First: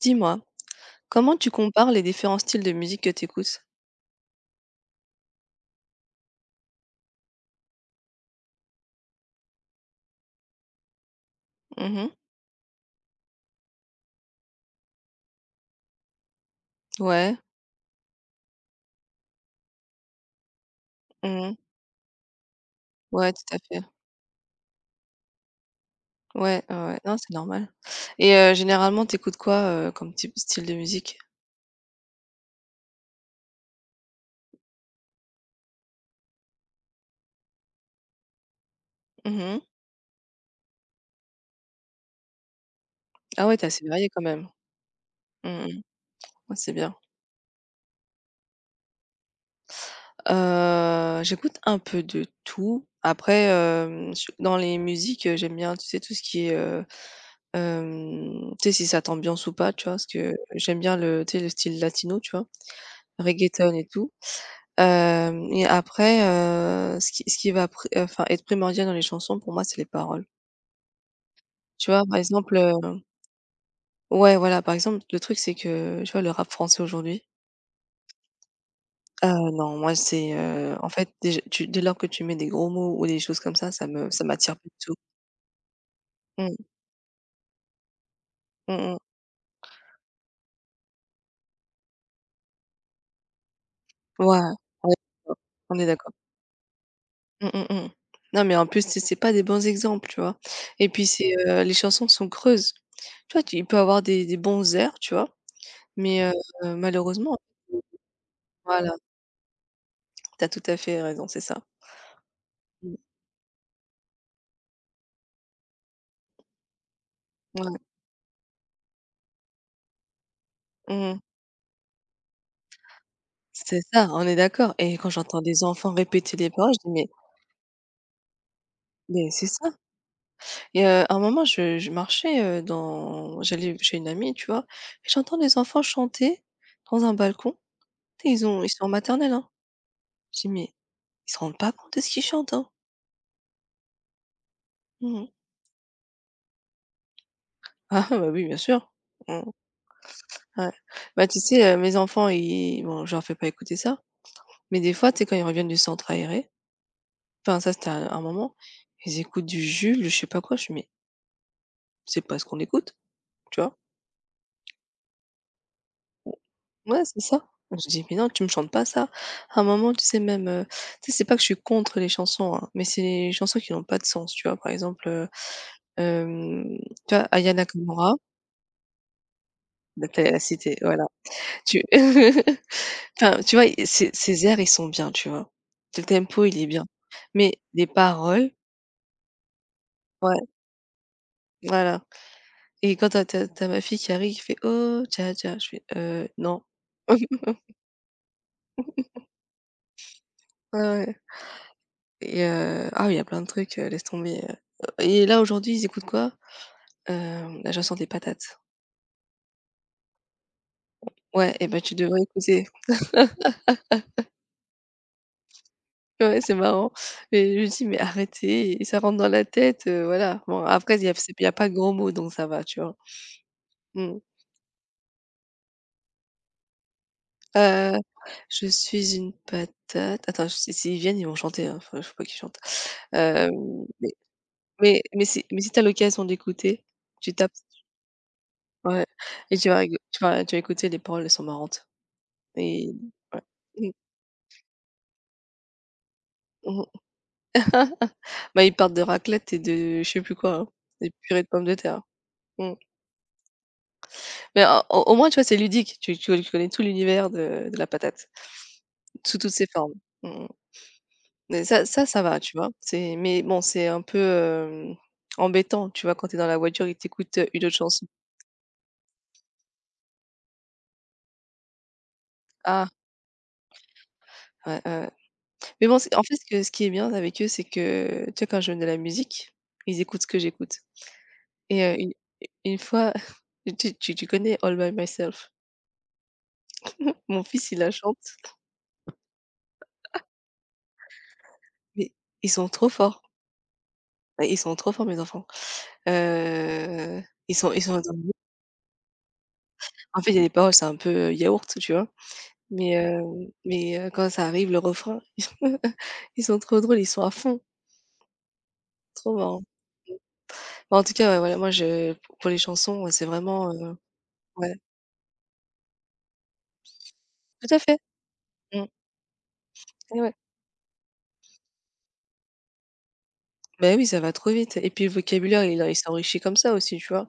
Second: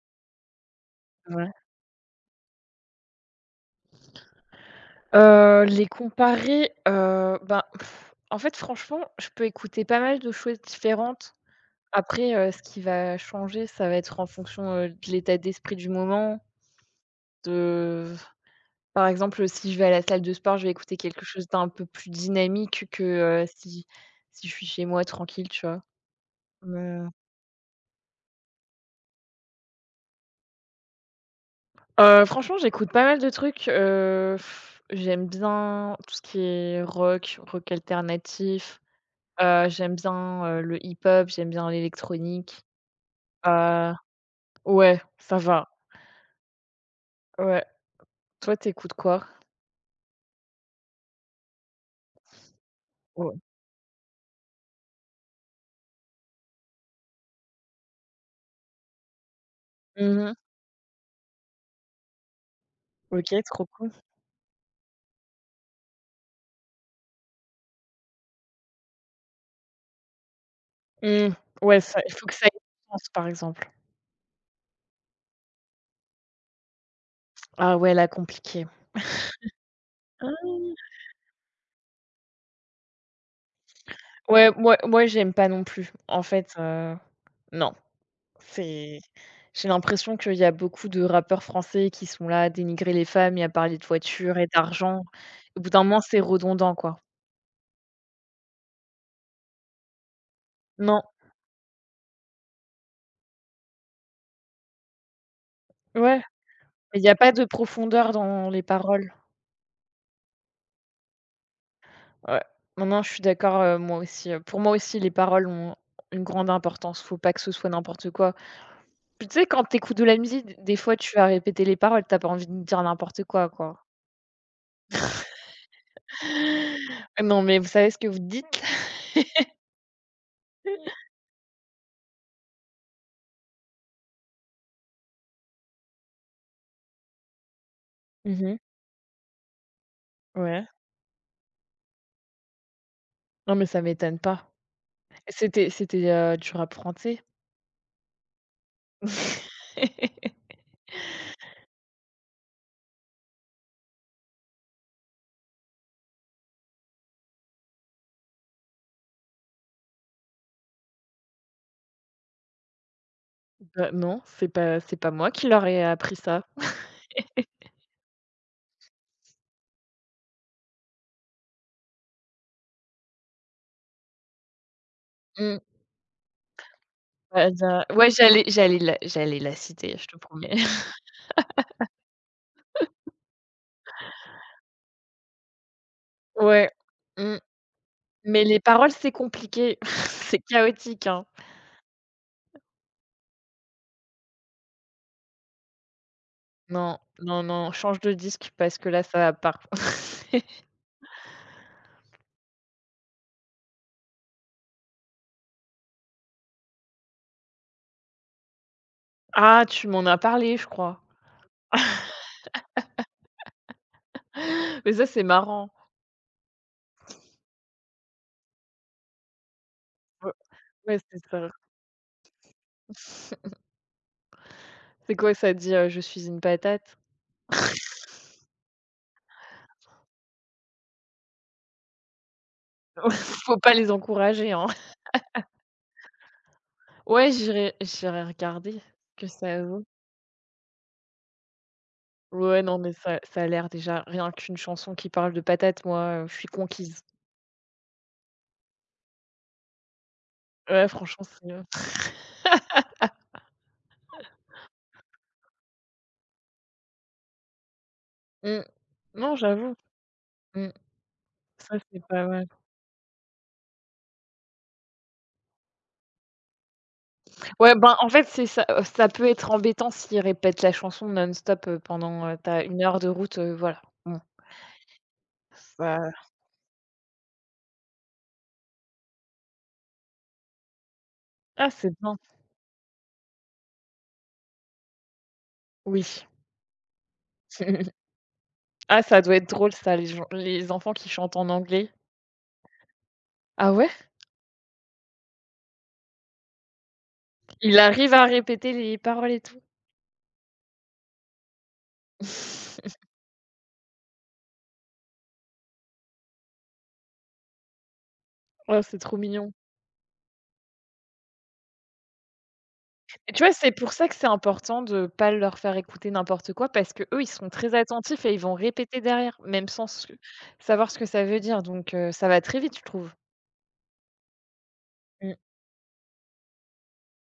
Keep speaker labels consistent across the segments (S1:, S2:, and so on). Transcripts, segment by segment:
S1: Dis-moi, comment
S2: Ouais.
S1: tu compares les différents styles de musique que tu écoutes?
S2: Les comparer, ben, en fait, franchement, je peux écouter pas mal de choses différentes.
S1: Mmh.
S2: Après, ce qui va changer, ça va être en fonction, de l'état d'esprit du moment,
S1: Ouais.
S2: de par exemple, si je vais à la salle de sport, je vais écouter quelque chose
S1: Mmh.
S2: d'un peu plus dynamique
S1: Ouais, tout
S2: que, heu,
S1: à fait.
S2: si si je suis chez moi tranquille, tu vois?
S1: Ouais, ouais,
S2: Mais,
S1: ouais. Non, c'est normal. Et généralement, t'écoutes quoi, comme type style de musique?
S2: franchement, j'écoute pas mal de trucs, j'aime bien tout ce qui est rock, rock alternatif.
S1: Mmh.
S2: J'aime bien, le hip-hop, j'aime bien l'électronique.
S1: Ah ouais, tu es assez
S2: Heu,
S1: variée quand même.
S2: ouais, ça va,
S1: Mmh. Ouais, c'est bien.
S2: ouais. Toi, tu écoutes quoi?
S1: J'écoute un peu de tout.
S2: Ouais.
S1: Après, je dans les musiques, j'aime bien, tu sais, tout ce qui est, tu sais, si ça t'ambiance ou pas, tu vois? Parce
S2: Mmh mh.
S1: que j'aime bien le tu sais, le style latino, tu vois?
S2: OK, trop
S1: Reggaeton et
S2: cool.
S1: tout. Hem Et après, ce qui va pré enfin être primordial dans les chansons pour moi, c'est les paroles.
S2: Mmh. Ouais,
S1: Tu
S2: ça
S1: vois?
S2: il
S1: Par
S2: faut que ça ait
S1: exemple,
S2: du sens, par exemple.
S1: ouais, voilà, par exemple, le truc, c'est que, tu vois, le rap français aujourd'hui,
S2: Ah ouais, là, compliqué.
S1: non, moi, c'est,
S2: Ah!
S1: en fait, déj tu dès lors que tu mets des gros mots ou des choses comme ça me ça
S2: Ouais,
S1: m'attire pas
S2: moi
S1: du tout.
S2: moi, j'aime pas non plus. En fait,
S1: Mmh.
S2: non,
S1: Mmh mh.
S2: c'est j'ai l'impression qu'il y a beaucoup de rappeurs français qui sont là à dénigrer les femmes et à parler de voitures
S1: Ouais,
S2: et
S1: ouais,
S2: d'argent. Au bout
S1: on
S2: d'un
S1: est
S2: moment,
S1: d'accord.
S2: c'est redondant, quoi.
S1: Mmh mh, mmh. Non, mais en plus, c'est pas des bons exemples, tu vois? Et
S2: Non,
S1: puis c'est, les chansons sont creuses. Tu vois, tu il peut avoir des bons airs, tu vois?
S2: ouais,
S1: Mais
S2: il y a pas
S1: malheureusement.
S2: de profondeur dans les
S1: Voilà,
S2: paroles.
S1: tu as tout à fait raison, c'est ça.
S2: Ouais. Non,
S1: Mmh.
S2: non, je suis d'accord, moi aussi, pour moi aussi, les paroles ont une grande importance. Faut pas que ce soit
S1: Ouais,
S2: n'importe quoi. Puis tu sais, quand t'écoutes de la musique, d des fois, tu
S1: mmh.
S2: vas répéter les paroles, t'as pas envie de dire n'importe quoi,
S1: C'est
S2: quoi.
S1: ça, on est d'accord. Et quand j'entends des enfants répéter les paroles, je dis: «Mais
S2: Non, mais vous savez ce que vous dites?
S1: c'est ça». Et à un moment, je marchais, dans j'allais chez une amie, tu vois? Et j'entends des enfants chanter dans un balcon. Tu sais,
S2: Mmh.
S1: ils sont en maternelle, hein. Je dis:
S2: Ouais.
S1: «Mais ils se rendent pas compte de ce qu'ils chantent, hein?»
S2: Non, mais ça m'étonne pas.
S1: Mmh.
S2: C'était du rap français?
S1: Ah bah, oui, bien sûr. Mmh, ouais. Bah, tu sais, mes enfants, ils bon, je leur fais pas écouter ça, mais des fois, tu sais, quand ils reviennent du centre aéré. Enfin ça c'était un moment, ils écoutent du Jules, je sais pas quoi, je fais: «Mais c'est pas ce qu'on écoute», tu vois?
S2: Bah, non, c'est pas moi qui leur ai appris ça.
S1: Ouais, c'est ça. Je lui dis: «Mais non, tu me chantes pas ça». À un moment, tu sais même, tu sais, c'est pas que je suis contre les chansons, hein, mais c'est les chansons qui n'ont pas de sens, tu vois? Par exemple,
S2: Mmh.
S1: hem, tu vois
S2: Bah,
S1: Aya
S2: j'a ouais,
S1: Nakamura.
S2: j'allais la citer, je
S1: Bah,
S2: te
S1: tu la
S2: promets.
S1: cité, voilà. Tu enfin, tu vois, i ses airs, ils sont bien, tu vois? Le tempo, il est
S2: Ouais.
S1: bien,
S2: Mmh.
S1: mais les
S2: Mais
S1: paroles.
S2: les paroles, c'est compliqué,
S1: Ouais,
S2: c'est chaotique, hein.
S1: voilà. Et quand t'as as tu ma fille qui arrive, qui fait: «Oh, tcha tcha», je fais: non».
S2: Non, non, non, change de disque parce que là, ça va pas.
S1: Ouais, ouais. Et ah oui, il y a plein de trucs, laisse tomber, et là, aujourd'hui, ils écoutent quoi? La chanson des patates.
S2: Ah, tu m'en as parlé, je crois.
S1: Ouais et ben tu devrais écouter.
S2: Mais ça, c'est marrant.
S1: Ouais, c'est marrant. Mais je lui dis: «Mais arrêtez» et ça rentre dans la tête,
S2: Ouais,
S1: voilà. Bon, après,
S2: ouais,
S1: il y a
S2: c'est
S1: c'est y
S2: ça.
S1: a pas de gros mots donc ça va, tu vois? Mmh.
S2: C'est quoi, ça dit, «Je suis une patate»?
S1: Heu, je suis une patate. Attends, je- si s'ils viennent, ils vont chanter, hein, enfin, faut pas qui chante. Hem,
S2: Faut pas les
S1: mais
S2: encourager, hein.
S1: mais si t'as l'occasion d'écouter,
S2: Ouais,
S1: tu tapes.
S2: j'irai regarder ce
S1: Ouais,
S2: que
S1: et
S2: ça
S1: tu vas
S2: vaut.
S1: rigo tu vas écouter, les paroles, elles sont marrantes.
S2: Ouais, non,
S1: Et
S2: mais ça
S1: ouais.
S2: a l'air
S1: Mmh.
S2: déjà rien qu'une chanson qui parle de patate. Moi, je suis
S1: Mmh.
S2: conquise.
S1: Bah, ils parlent de raclette et de je sais plus quoi, hein,
S2: Ouais,
S1: des
S2: franchement,
S1: purées de
S2: c'est,
S1: pommes de terre. Mmh. Mais au moins, tu vois, c'est ludique. Tu connais tout l'univers de la patate,
S2: mmh. Non,
S1: sous toutes ses
S2: j'avoue.
S1: formes. Mmh.
S2: Mmh.
S1: Mais
S2: Ça,
S1: ça
S2: c'est
S1: ça ça
S2: pas
S1: va,
S2: mal.
S1: tu vois? C'est Mais bon, c'est un peu, embêtant, tu vois? Quand t'es dans la voiture, ils t'écoutent, une
S2: Ouais,
S1: autre
S2: ben,
S1: chanson.
S2: en fait, c'est ça, ça peut être embêtant s'ils répètent la chanson non-stop, pendant, tu as
S1: Ah!
S2: heure de route, voilà. Bon,
S1: Ouais, ouais, ouais. Mais bon,
S2: ça
S1: c'est en fait, ce qui est bien avec eux, c'est que, tu vois, quand je mets de la musique, ils écoutent ce que j'écoute.
S2: ah,
S1: Et
S2: c'est
S1: une
S2: bien,
S1: une fois, tu connais All by myself.
S2: oui.
S1: Mon fils, il la chante,
S2: Ah, ça doit être drôle ça, les enfants qui chantent en anglais.
S1: mais ils sont trop forts.
S2: Ah ouais?
S1: Bah, ils sont trop forts mes enfants. Ils sont
S2: Il
S1: ils sont
S2: arrive à
S1: adorables.
S2: répéter les paroles et tout?
S1: En fait, il y a des paroles, c'est un peu, yaourt, tu vois? Mais heu, quand ça arrive, le refrain, ils sont trop drôles, ils sont à fond,
S2: Ouais, c'est trop
S1: trop
S2: mignon.
S1: marrants. Bah, en tout cas, ouais, voilà, moi je pour les chansons, ouais, c'est
S2: Et tu vois, c'est
S1: vraiment,
S2: pour ça que c'est
S1: ouais,
S2: important de pas leur faire écouter n'importe quoi parce que eux ils sont très
S1: tout à fait.
S2: attentifs et ils vont
S1: Mmh.
S2: répéter derrière, même sans ce
S1: Ouais, ouais.
S2: savoir ce que ça veut dire, donc ça va très vite, je trouve.
S1: Ben oui, ça va trop vite et puis le
S2: Mmh,
S1: vocabulaire, il s'enrichit comme ça aussi, tu vois?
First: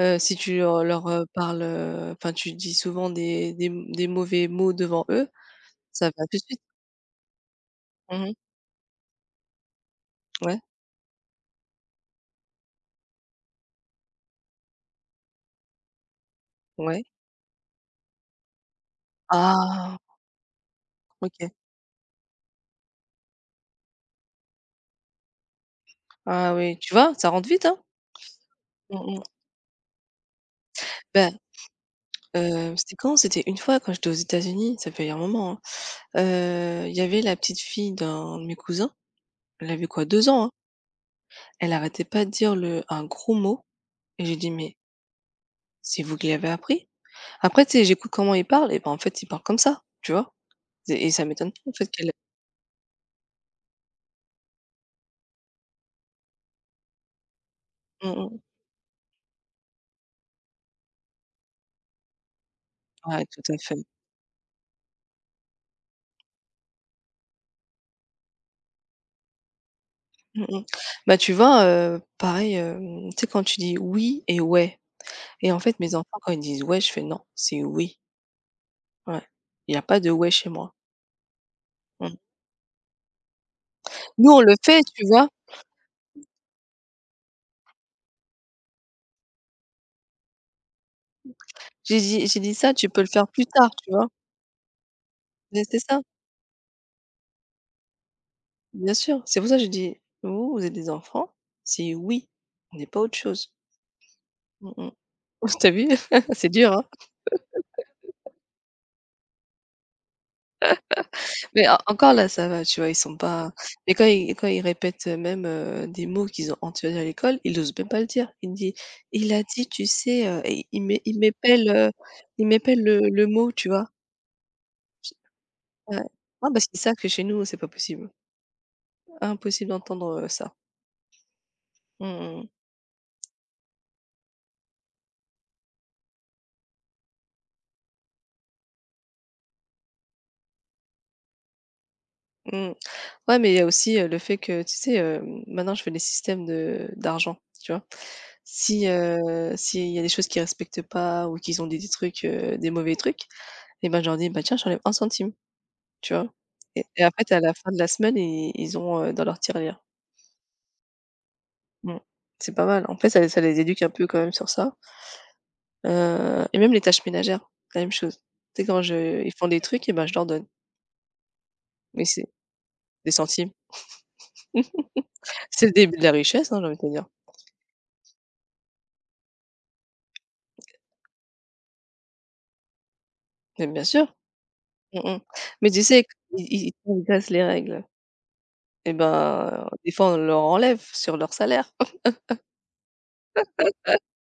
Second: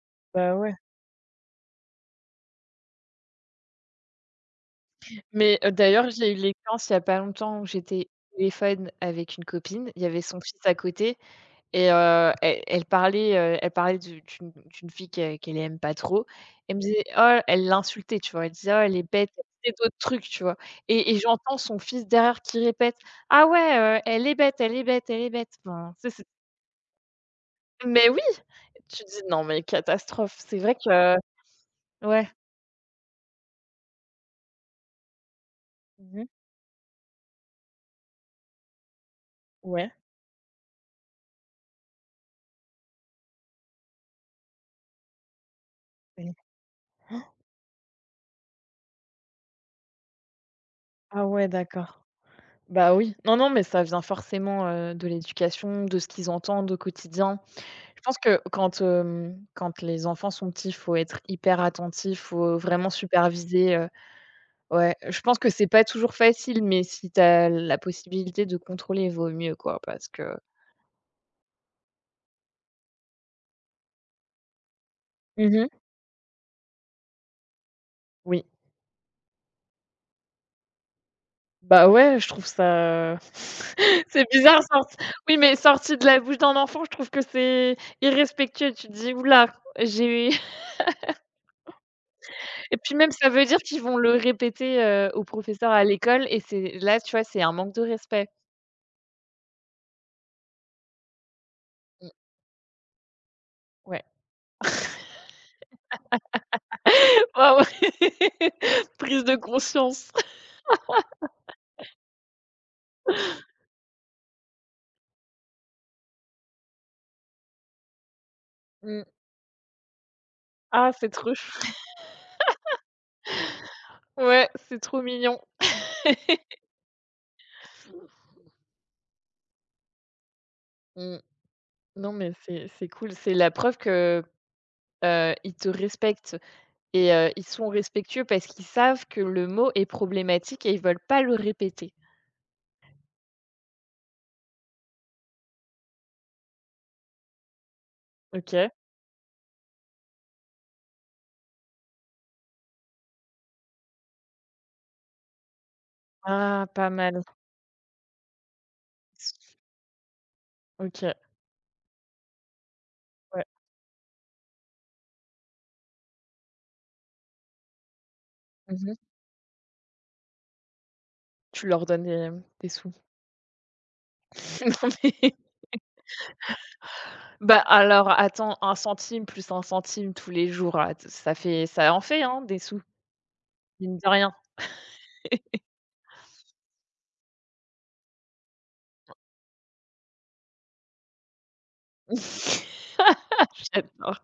S1: Si
S2: bah,
S1: tu
S2: ouais.
S1: leur parles, enfin, tu dis souvent des mauvais mots devant eux,
S2: Mais
S1: ça
S2: d'ailleurs,
S1: va
S2: j'ai eu
S1: tout de suite.
S2: l'expérience il y a pas longtemps où j'étais
S1: Mmh.
S2: au téléphone avec une copine, il y avait son
S1: Ouais,
S2: fils à côté et elle parlait d'une fille qu'elle aime pas trop. Elle me
S1: ouais.
S2: disait: «Oh», elle l'insultait, tu vois? Elle disait: «Oh, elle est bête», elle disait d'autres
S1: Ah!
S2: trucs, tu vois? Et
S1: OK.
S2: j'entends son fils derrière qui répète: «Ah ouais, elle est bête, elle est bête, elle est bête». Enfin, tu c'est
S1: Ah oui, tu vois? Ça rentre vite, hein?
S2: mais oui! Tu
S1: Mmh
S2: dis:
S1: mh.
S2: «Non mais catastrophe». C'est vrai que
S1: Bah,
S2: ouais.
S1: c'était quand? C'était une fois quand j'étais aux États-Unis, ça fait un moment, hein.
S2: Mmh.
S1: Il y avait la petite fille d'un de mes cousins, elle avait
S2: Ouais.
S1: quoi? 2 ans, hein. Elle arrêtait pas de dire le un gros mot et j'ai dit: «Mais c'est vous qui
S2: Et
S1: l'avez appris?» Après, tu sais, j'écoute comment il parle et ben en fait, il parle comme ça, tu vois? Et ça
S2: ah ouais,
S1: m'étonne pas en fait
S2: d'accord.
S1: qu'elle.
S2: Bah, oui. Non, non, mais ça vient forcément, de l'éducation, de ce qu'ils entendent au quotidien. Je
S1: Mmh
S2: pense
S1: mh.
S2: que quand les enfants sont petits, faut être hyper attentif, faut vraiment
S1: Ouais, tout à
S2: superviser,
S1: fait.
S2: ouais. Je pense que c'est pas toujours facile, mais si tu as la possibilité de contrôler, vaut mieux, quoi, parce que
S1: Mmh mh. Bah, tu vois, pareil, tu sais quand tu dis: «Oui» et «ouais», et en
S2: mhm.
S1: fait, mes enfants quand ils disent: «ouais», je fais: «Non, c'est «oui».
S2: Oui.
S1: Ouais. Il n'y a pas de «ouais» chez moi».
S2: Bah,
S1: Mmh.
S2: ouais, je trouve ça c'est
S1: Nous, on le
S2: bizarre
S1: fait,
S2: sorti
S1: tu vois?
S2: oui, mais sorti de la bouche d'un enfant, je trouve que c'est irrespectueux. Tu te dis: oula, là, j'ai».
S1: J'ai dit: «Ça,
S2: Et
S1: tu
S2: puis
S1: peux le
S2: même,
S1: faire
S2: ça veut
S1: plus
S2: dire
S1: tard»,
S2: qu'ils
S1: tu
S2: vont
S1: vois?
S2: le répéter, aux
S1: Mais
S2: professeurs
S1: c'est
S2: à
S1: ça,
S2: l'école et c'est là, tu vois, c'est un manque de respect.
S1: bien sûr. C'est pour ça que j'ai dit: «Vous, vous êtes des enfants, c'est
S2: Mmh,
S1: "oui", on n'est pas autre chose».
S2: ouais.
S1: Mmh mh. Tu vu? C'est dur, hein?
S2: Waouh! Prise de conscience.
S1: Mais en encore là, ça va, tu vois? Ils sont pas Mais quand ils répètent, des mots qu'ils ont entendus à l'école, ils osent même pas le dire. Il me dit:
S2: Mmh.
S1: «Il a dit, tu sais, et
S2: Ah, c'est
S1: il
S2: trop chou.
S1: m'épelle, le mot, tu vois?
S2: Ouais, c'est trop mignon.
S1: Ouais. Non, parce qu'ils savent que chez nous, c'est pas possible. Impossible d'entendre, ça.
S2: Mmh. Non,
S1: Mmh
S2: mais
S1: mh.
S2: c'est cool. C'est la preuve que, ils te respectent et ils sont respectueux parce qu'ils savent que le mot est problématique et ils veulent pas le répéter.
S1: Mmh. Ouais, mais il y a aussi, le fait que, tu sais, maintenant je fais des systèmes de d'argent, tu vois?
S2: OK.
S1: Si, S'il y a des choses qu'ils respectent pas ou qu'ils ont dit des trucs, des mauvais trucs, et ben, je leur dis: «Bah tiens, j'enlève un centime». Tu vois?
S2: Ah,
S1: Et
S2: pas
S1: et en
S2: mal.
S1: fait, à la fin de la semaine, ils ont, dans leur tirelire.
S2: OK,
S1: Mmh. C'est pas mal. En fait, ça
S2: ouais.
S1: les éduque un peu quand même sur ça, et même les tâches ménagères, la même chose. Tu sais quand
S2: Mmh.
S1: je ils font des trucs et ben, je leur donne,
S2: Tu leur donnes
S1: mais c'est
S2: des sous.
S1: des centimes.
S2: Non mais.
S1: C'est le début de la richesse, hein, j'ai envie de te dire.
S2: Bah, alors attends, un centime plus un centime tous les jours, ah t ça fait ça en fait, hein, des sous,
S1: Mais bien
S2: mine de
S1: sûr.
S2: rien.
S1: Mmh mh. Mais tu sais, ils transgressent les règles, et ben, des fois, on leur enlève sur leur salaire.
S2: J'adore.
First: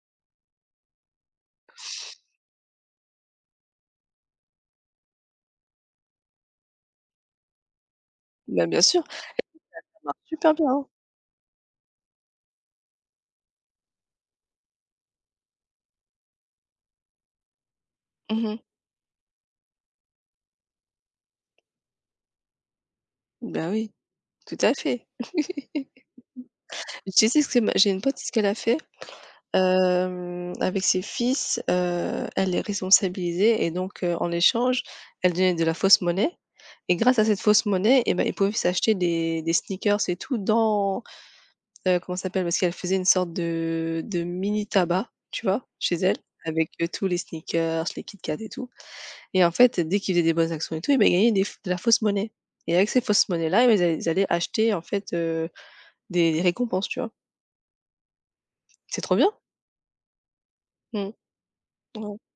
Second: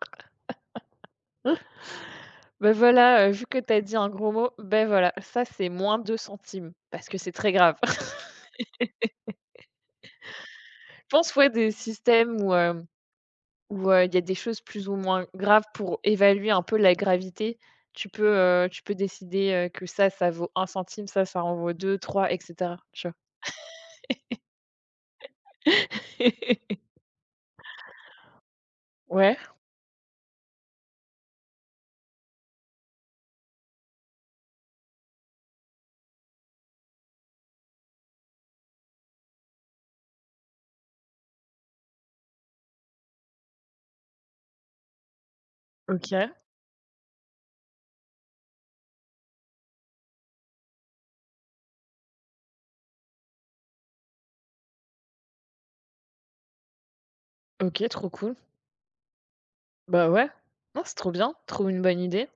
S2: Bah, voilà, vu que t'as dit un gros mot, beh, voilà, ça c'est moins 2 centimes parce que c'est très grave.
S1: Ben bien sûr, ça marche super bien, hein.
S2: Je pense, ouais, des systèmes où, il y a des choses plus ou moins graves pour évaluer un peu la gravité. Tu peux,
S1: Mmh mh.
S2: heu, tu peux décider, que ça vaut un centime, ça en vaut 2, 3, et cetera, tu vois?
S1: Bah, oui, tout à fait. Tu sais ce que ma j'ai une pote, ce qu'elle a fait?
S2: Ouais,
S1: Avec ses fils, elle les responsabilisait et donc en échange, elle donnait de la fausse monnaie, et grâce à cette fausse monnaie eh ben ils pouvaient s'acheter des sneakers et tout dans, comment ça s'appelle? Parce qu'elle faisait une sorte de mini tabac, tu vois? Chez
S2: OK,
S1: elle, avec, tous les sneakers, les Kit Kat et tout, et en fait, dès qu'ils faisaient des bonnes actions et tout, eh ben, ils gagnaient des f de la fausse monnaie, et avec ces fausses monnaies là, eh beh, ils allaient acheter en fait, des récompenses, tu vois?
S2: OK, trop cool.
S1: C'est trop bien.
S2: Bah, ouais. Non, c'est trop
S1: Mmh.
S2: bien, trop une bonne
S1: Ouais.
S2: idée.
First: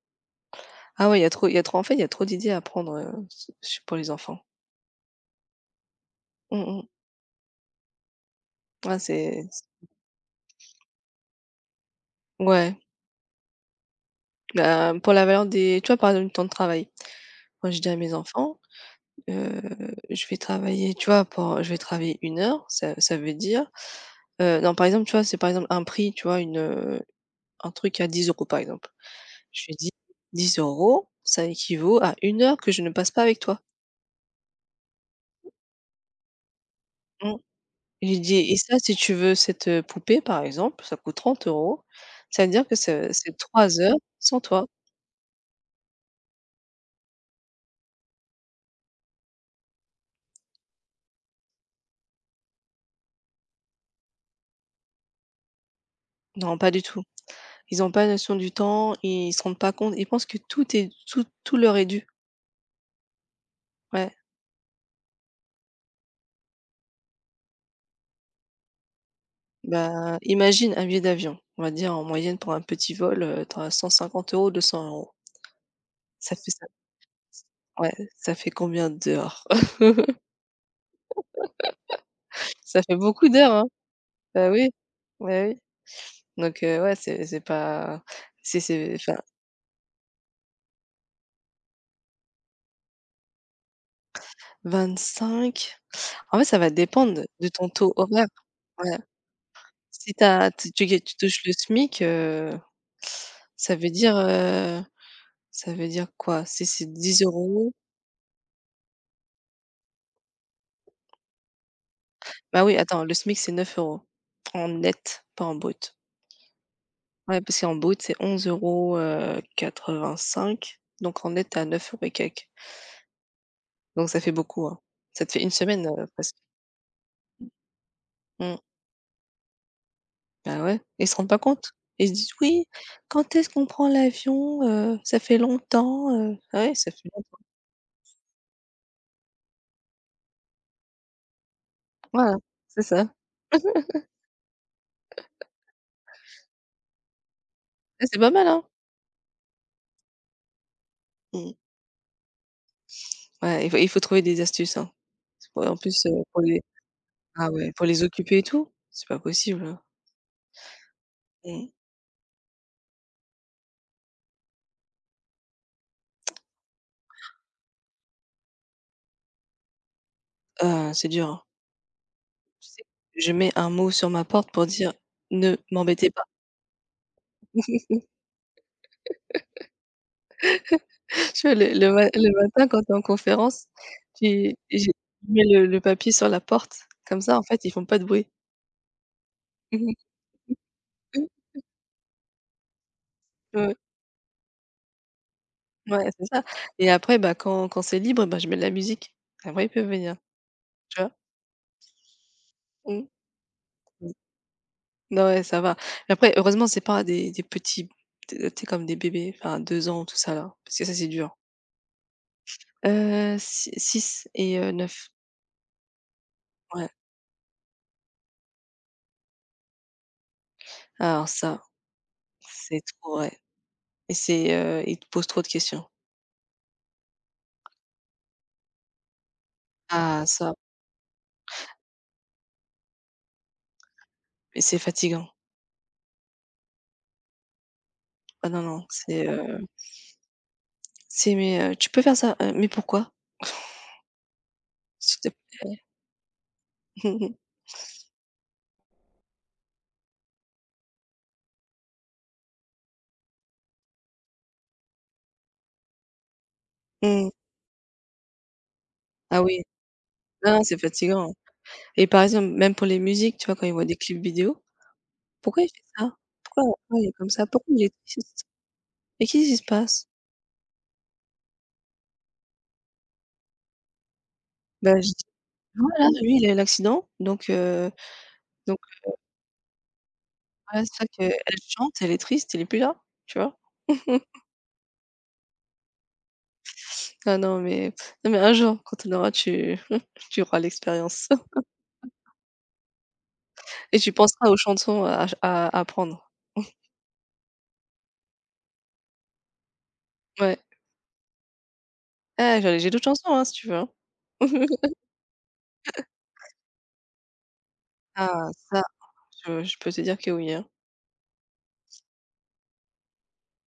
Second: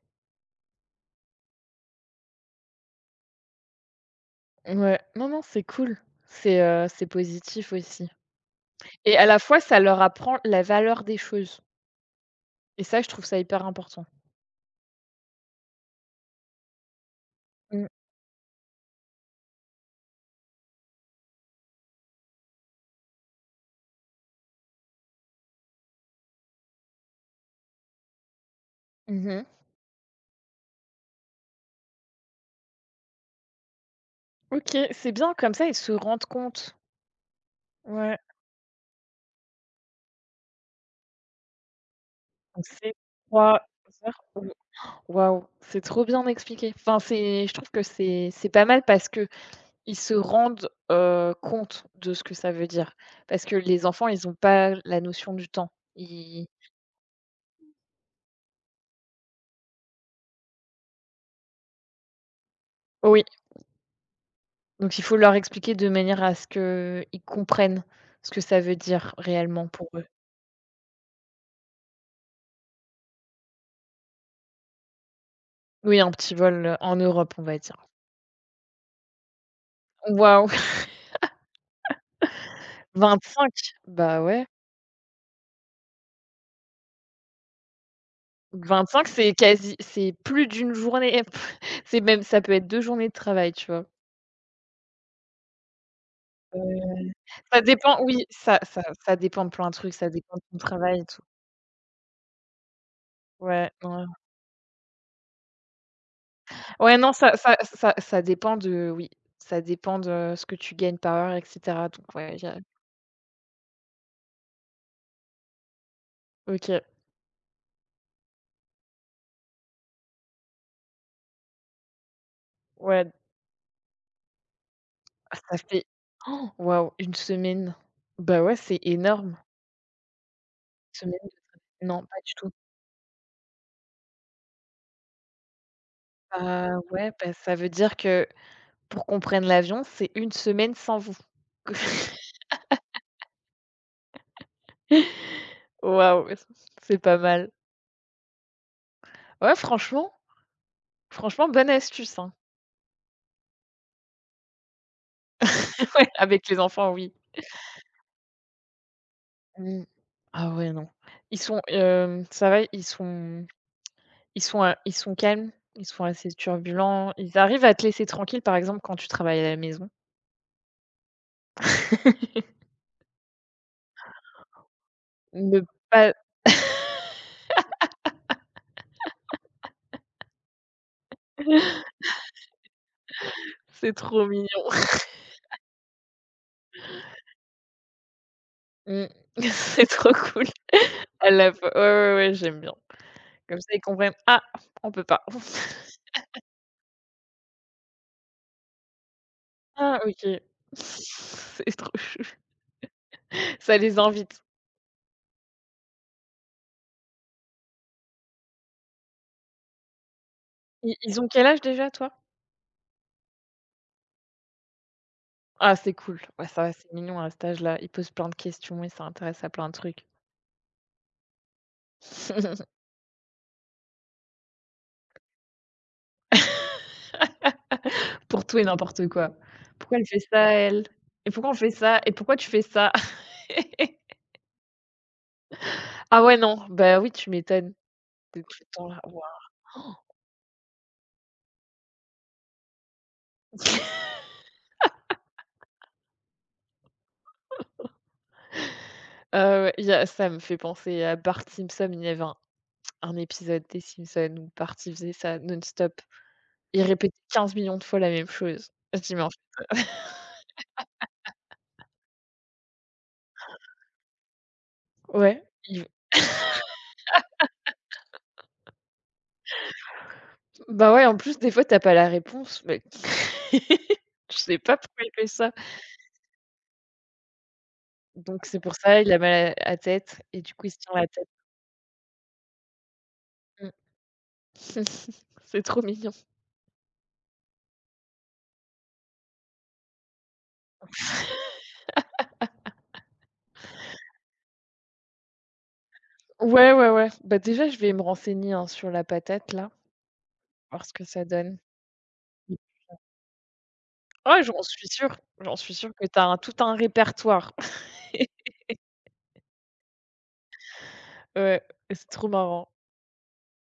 S1: Ah ouais, il y a trop il y a trop en fait, il y a trop d'idées à prendre, s su pour les enfants.
S2: Ouais, non, non, c'est cool. C'est,
S1: Mmh
S2: heu,
S1: mh.
S2: c'est positif aussi
S1: Ouais,
S2: et à la
S1: c'est
S2: fois,
S1: c
S2: ça leur apprend la valeur des choses
S1: Ouais,
S2: et ça, je trouve ça hyper important.
S1: bah, pour la valeur des tu vois, par exemple, le temps de travail. Moi, je
S2: Mmh.
S1: dis à mes enfants, heu, je vais travailler, tu vois, pen je vais travailler 1 heure, ça veut dire, non, par exemple, tu vois, c'est par exemple un prix, tu vois, un truc à 10 euros, par exemple.
S2: Mmh.
S1: Je lui dis: 10 euros, ça équivaut à 1 heure que je ne passe pas avec toi».
S2: OK, c'est bien comme ça, ils se rendent compte.
S1: Mmh.
S2: Ouais,
S1: J'ai dit: «Et ça, si tu veux cette, poupée, par exemple, ça coûte 30 euros. Ça veut
S2: donc
S1: dire que
S2: c'est
S1: ce c'est
S2: 3
S1: 3 heures
S2: heures
S1: sans
S2: ou
S1: toi».
S2: waouh, c'est trop bien expliqué. Enfin, c'est je trouve que c'est pas mal parce que ils se rendent, compte de ce que ça veut dire. Parce que les enfants, ils ont pas la notion du temps. Ils
S1: Non, pas du tout. Ils n'ont pas notion du temps, ils se rendent pas compte. Ils pensent que tout tout leur est dû.
S2: Oui.
S1: Ouais.
S2: Donc il faut leur expliquer de manière à ce qu'ils comprennent ce que ça veut dire réellement pour eux.
S1: Bah, imagine un billet d'avion. On va dire en moyenne pour un petit vol, tu as 150 euros, 200 euros.
S2: Oui, un petit
S1: Ça fait
S2: vol,
S1: ça
S2: en Europe, on va dire.
S1: Ouais, ça fait combien d'heures?
S2: Waouh!
S1: Ça fait beaucoup
S2: cinq
S1: d'heures, hein.
S2: Bah, ouais.
S1: Bah oui, ouais oui. Donc ouais, c'est pas c'est c'est
S2: 25, c'est plus d'une journée. C'est même ça peut être 2 journées de travail, tu vois?
S1: enfin cinq. En fait, ça
S2: Heu,
S1: va dépendre de
S2: ça
S1: ton taux
S2: dépend oui,
S1: horaire.
S2: ça ça
S1: Ouais.
S2: ça dépend de plein de trucs, ça
S1: Si
S2: dépend de ton travail et
S1: tu
S2: tout.
S1: touches le SMIC,
S2: Ouais,
S1: ça veut
S2: ouais.
S1: dire, heu, ça veut dire quoi? Si c'est
S2: Ouais, non,
S1: 10
S2: ça ça
S1: euros.
S2: ça ça dépend de oui, ça dépend de ce que tu gagnes par heure et cetera, donc ouais, y a
S1: Bah, oui, attends, le SMIC, c'est 9 euros en net, pas en brut.
S2: OK,
S1: Ouais, parce qu'en brut, c'est onze euros 85, donc en net, tu es à 9 € et quelques.
S2: ouais.
S1: Donc ça fait beaucoup, hein. Ça te
S2: Ah
S1: fait une
S2: ça fait
S1: semaine, presque.
S2: oh, waouh, une semaine. Bah, ouais,
S1: Mmh,
S2: c'est énorme.
S1: bah, ouais, ils se
S2: Semaine
S1: rendent pas
S2: de tra
S1: compte.
S2: Non,
S1: Ils se
S2: pas
S1: disent:
S2: du tout.
S1: «Oui, quand est-ce qu'on prend l'avion? Ça fait longtemps, Ah
S2: Ah
S1: ouais, ça fait.
S2: ouais, bah, ça veut dire que pour qu'on prenne l'avion, c'est une semaine sans vous.
S1: Ouais, c'est ça.
S2: Waouh, c'est pas mal.
S1: Eh, c'est pas mal, hein?
S2: Ouais, franchement franchement,
S1: Mmh.
S2: bonne astuce, hein.
S1: Ouais, il faut trouver des astuces, hein. Parce en plus,
S2: Ouais,
S1: pour
S2: avec les
S1: les
S2: enfants, oui.
S1: ah ouais, pour les occuper et tout? C'est pas possible, hein.
S2: Mmh. Ah ouais, non. Ils sont,
S1: Mmh.
S2: ça va, ils sont calmes, ils sont assez turbulents. Ils arrivent à te laisser tranquille, par exemple, quand tu travailles à la maison.
S1: Ah, c'est dur, hein. Tu sais, je mets un mot sur ma porte pour dire: «Ne
S2: Ne
S1: m'embêtez
S2: pas.
S1: pas». Tu vois, le matin quand tu es en conférence,
S2: C'est trop mignon.
S1: tu j'ai je mets le papier sur la porte. Comme ça, en fait, ils font pas de bruit.
S2: Mmh. C'est trop cool. À la fois ouais, ouais, ouais, j'aime bien. Comme ça,
S1: Ouais,
S2: ils comprennent: «Ah, on peut pas».
S1: ouais, c'est ça. Et après, bah, quand c'est libre, bah, je mets de la musique. Après, ils peuvent
S2: «Ah
S1: venir,
S2: OK».
S1: tu vois?
S2: C'est trop chou.
S1: Mmh.
S2: Ça les invite.
S1: Non, ouais, ça va. Mais après, heureusement, c'est pas des petits, tu sais, comme des bébés, enfin 2 ans, tout ça là, parce que ça,
S2: Ils
S1: c'est
S2: ils ont
S1: dur.
S2: quel âge déjà, toi?
S1: Si et 9.
S2: Ah, c'est cool. Ouais, ça va,
S1: Ouais.
S2: c'est mignon à cet âge-là. Ils posent plein de questions, et ça intéresse à plein de trucs.
S1: Alors ça, c'est trop ouais, et c'est, ils te posent trop de questions.
S2: Pour tout et n'importe quoi. «Pourquoi elle fait
S1: Ah
S2: ça,
S1: ça,
S2: elle? Et pourquoi on fait ça? Et pourquoi tu fais ça?»
S1: et c'est fatigant.
S2: «Ah ouais, non, bah oui, tu m'étonnes». Tu
S1: Ah
S2: Tout
S1: non,
S2: le
S1: non,
S2: temps là.
S1: c'est: «Mais, tu peux faire ça? Mais pourquoi? S'il te plaît».
S2: Ouais, il y a ça me fait penser à Bart Simpson, il y avait un épisode des Simpsons où Bart, il faisait ça non-stop. Il répétait
S1: Mmh.
S2: 15 millions de fois la même chose. Je dis: «Mais en f».
S1: Ah oui. Non, non, c'est fatigant. Et par exemple, même pour les musiques, tu vois, quand ils voient des clips vidéo:
S2: Ouais,
S1: «Pourquoi il fait
S2: il
S1: ça? Pourquoi il est comme ça? Pourquoi il est triste? Mais qu'est-ce qui se passe?»
S2: bah, ouais, en plus, des fois, t'as pas la réponse, mais je sais pas
S1: Bah,
S2: pourquoi
S1: je
S2: il
S1: dis:
S2: fait ça.
S1: «Voilà, lui, il a eu l'accident, donc
S2: Donc c'est pour
S1: donc
S2: ça, il a mal à la tête et du coup, il se
S1: voilà,
S2: tient
S1: c'est
S2: la
S1: ça
S2: tête.
S1: qu'elle chante, elle est triste, il est plus là», tu vois?
S2: Mmh. C'est trop mignon.
S1: Ah non, mais non, mais un jour, quand tu tu auras l'expérience et tu penseras aux chansons à ch à apprendre.
S2: Ouais, ouais, ouais. Bah, déjà, je vais me renseigner, hein, sur la patate, là,
S1: Ouais.
S2: voir ce que ça donne.
S1: Eh, j'ai d'autres chansons, hein, si tu veux, hein.
S2: Ah j'en suis sûre que t'as un répertoire.
S1: Ah ça, je peux te dire que oui, hein.
S2: Ouais et c'est trop marrant.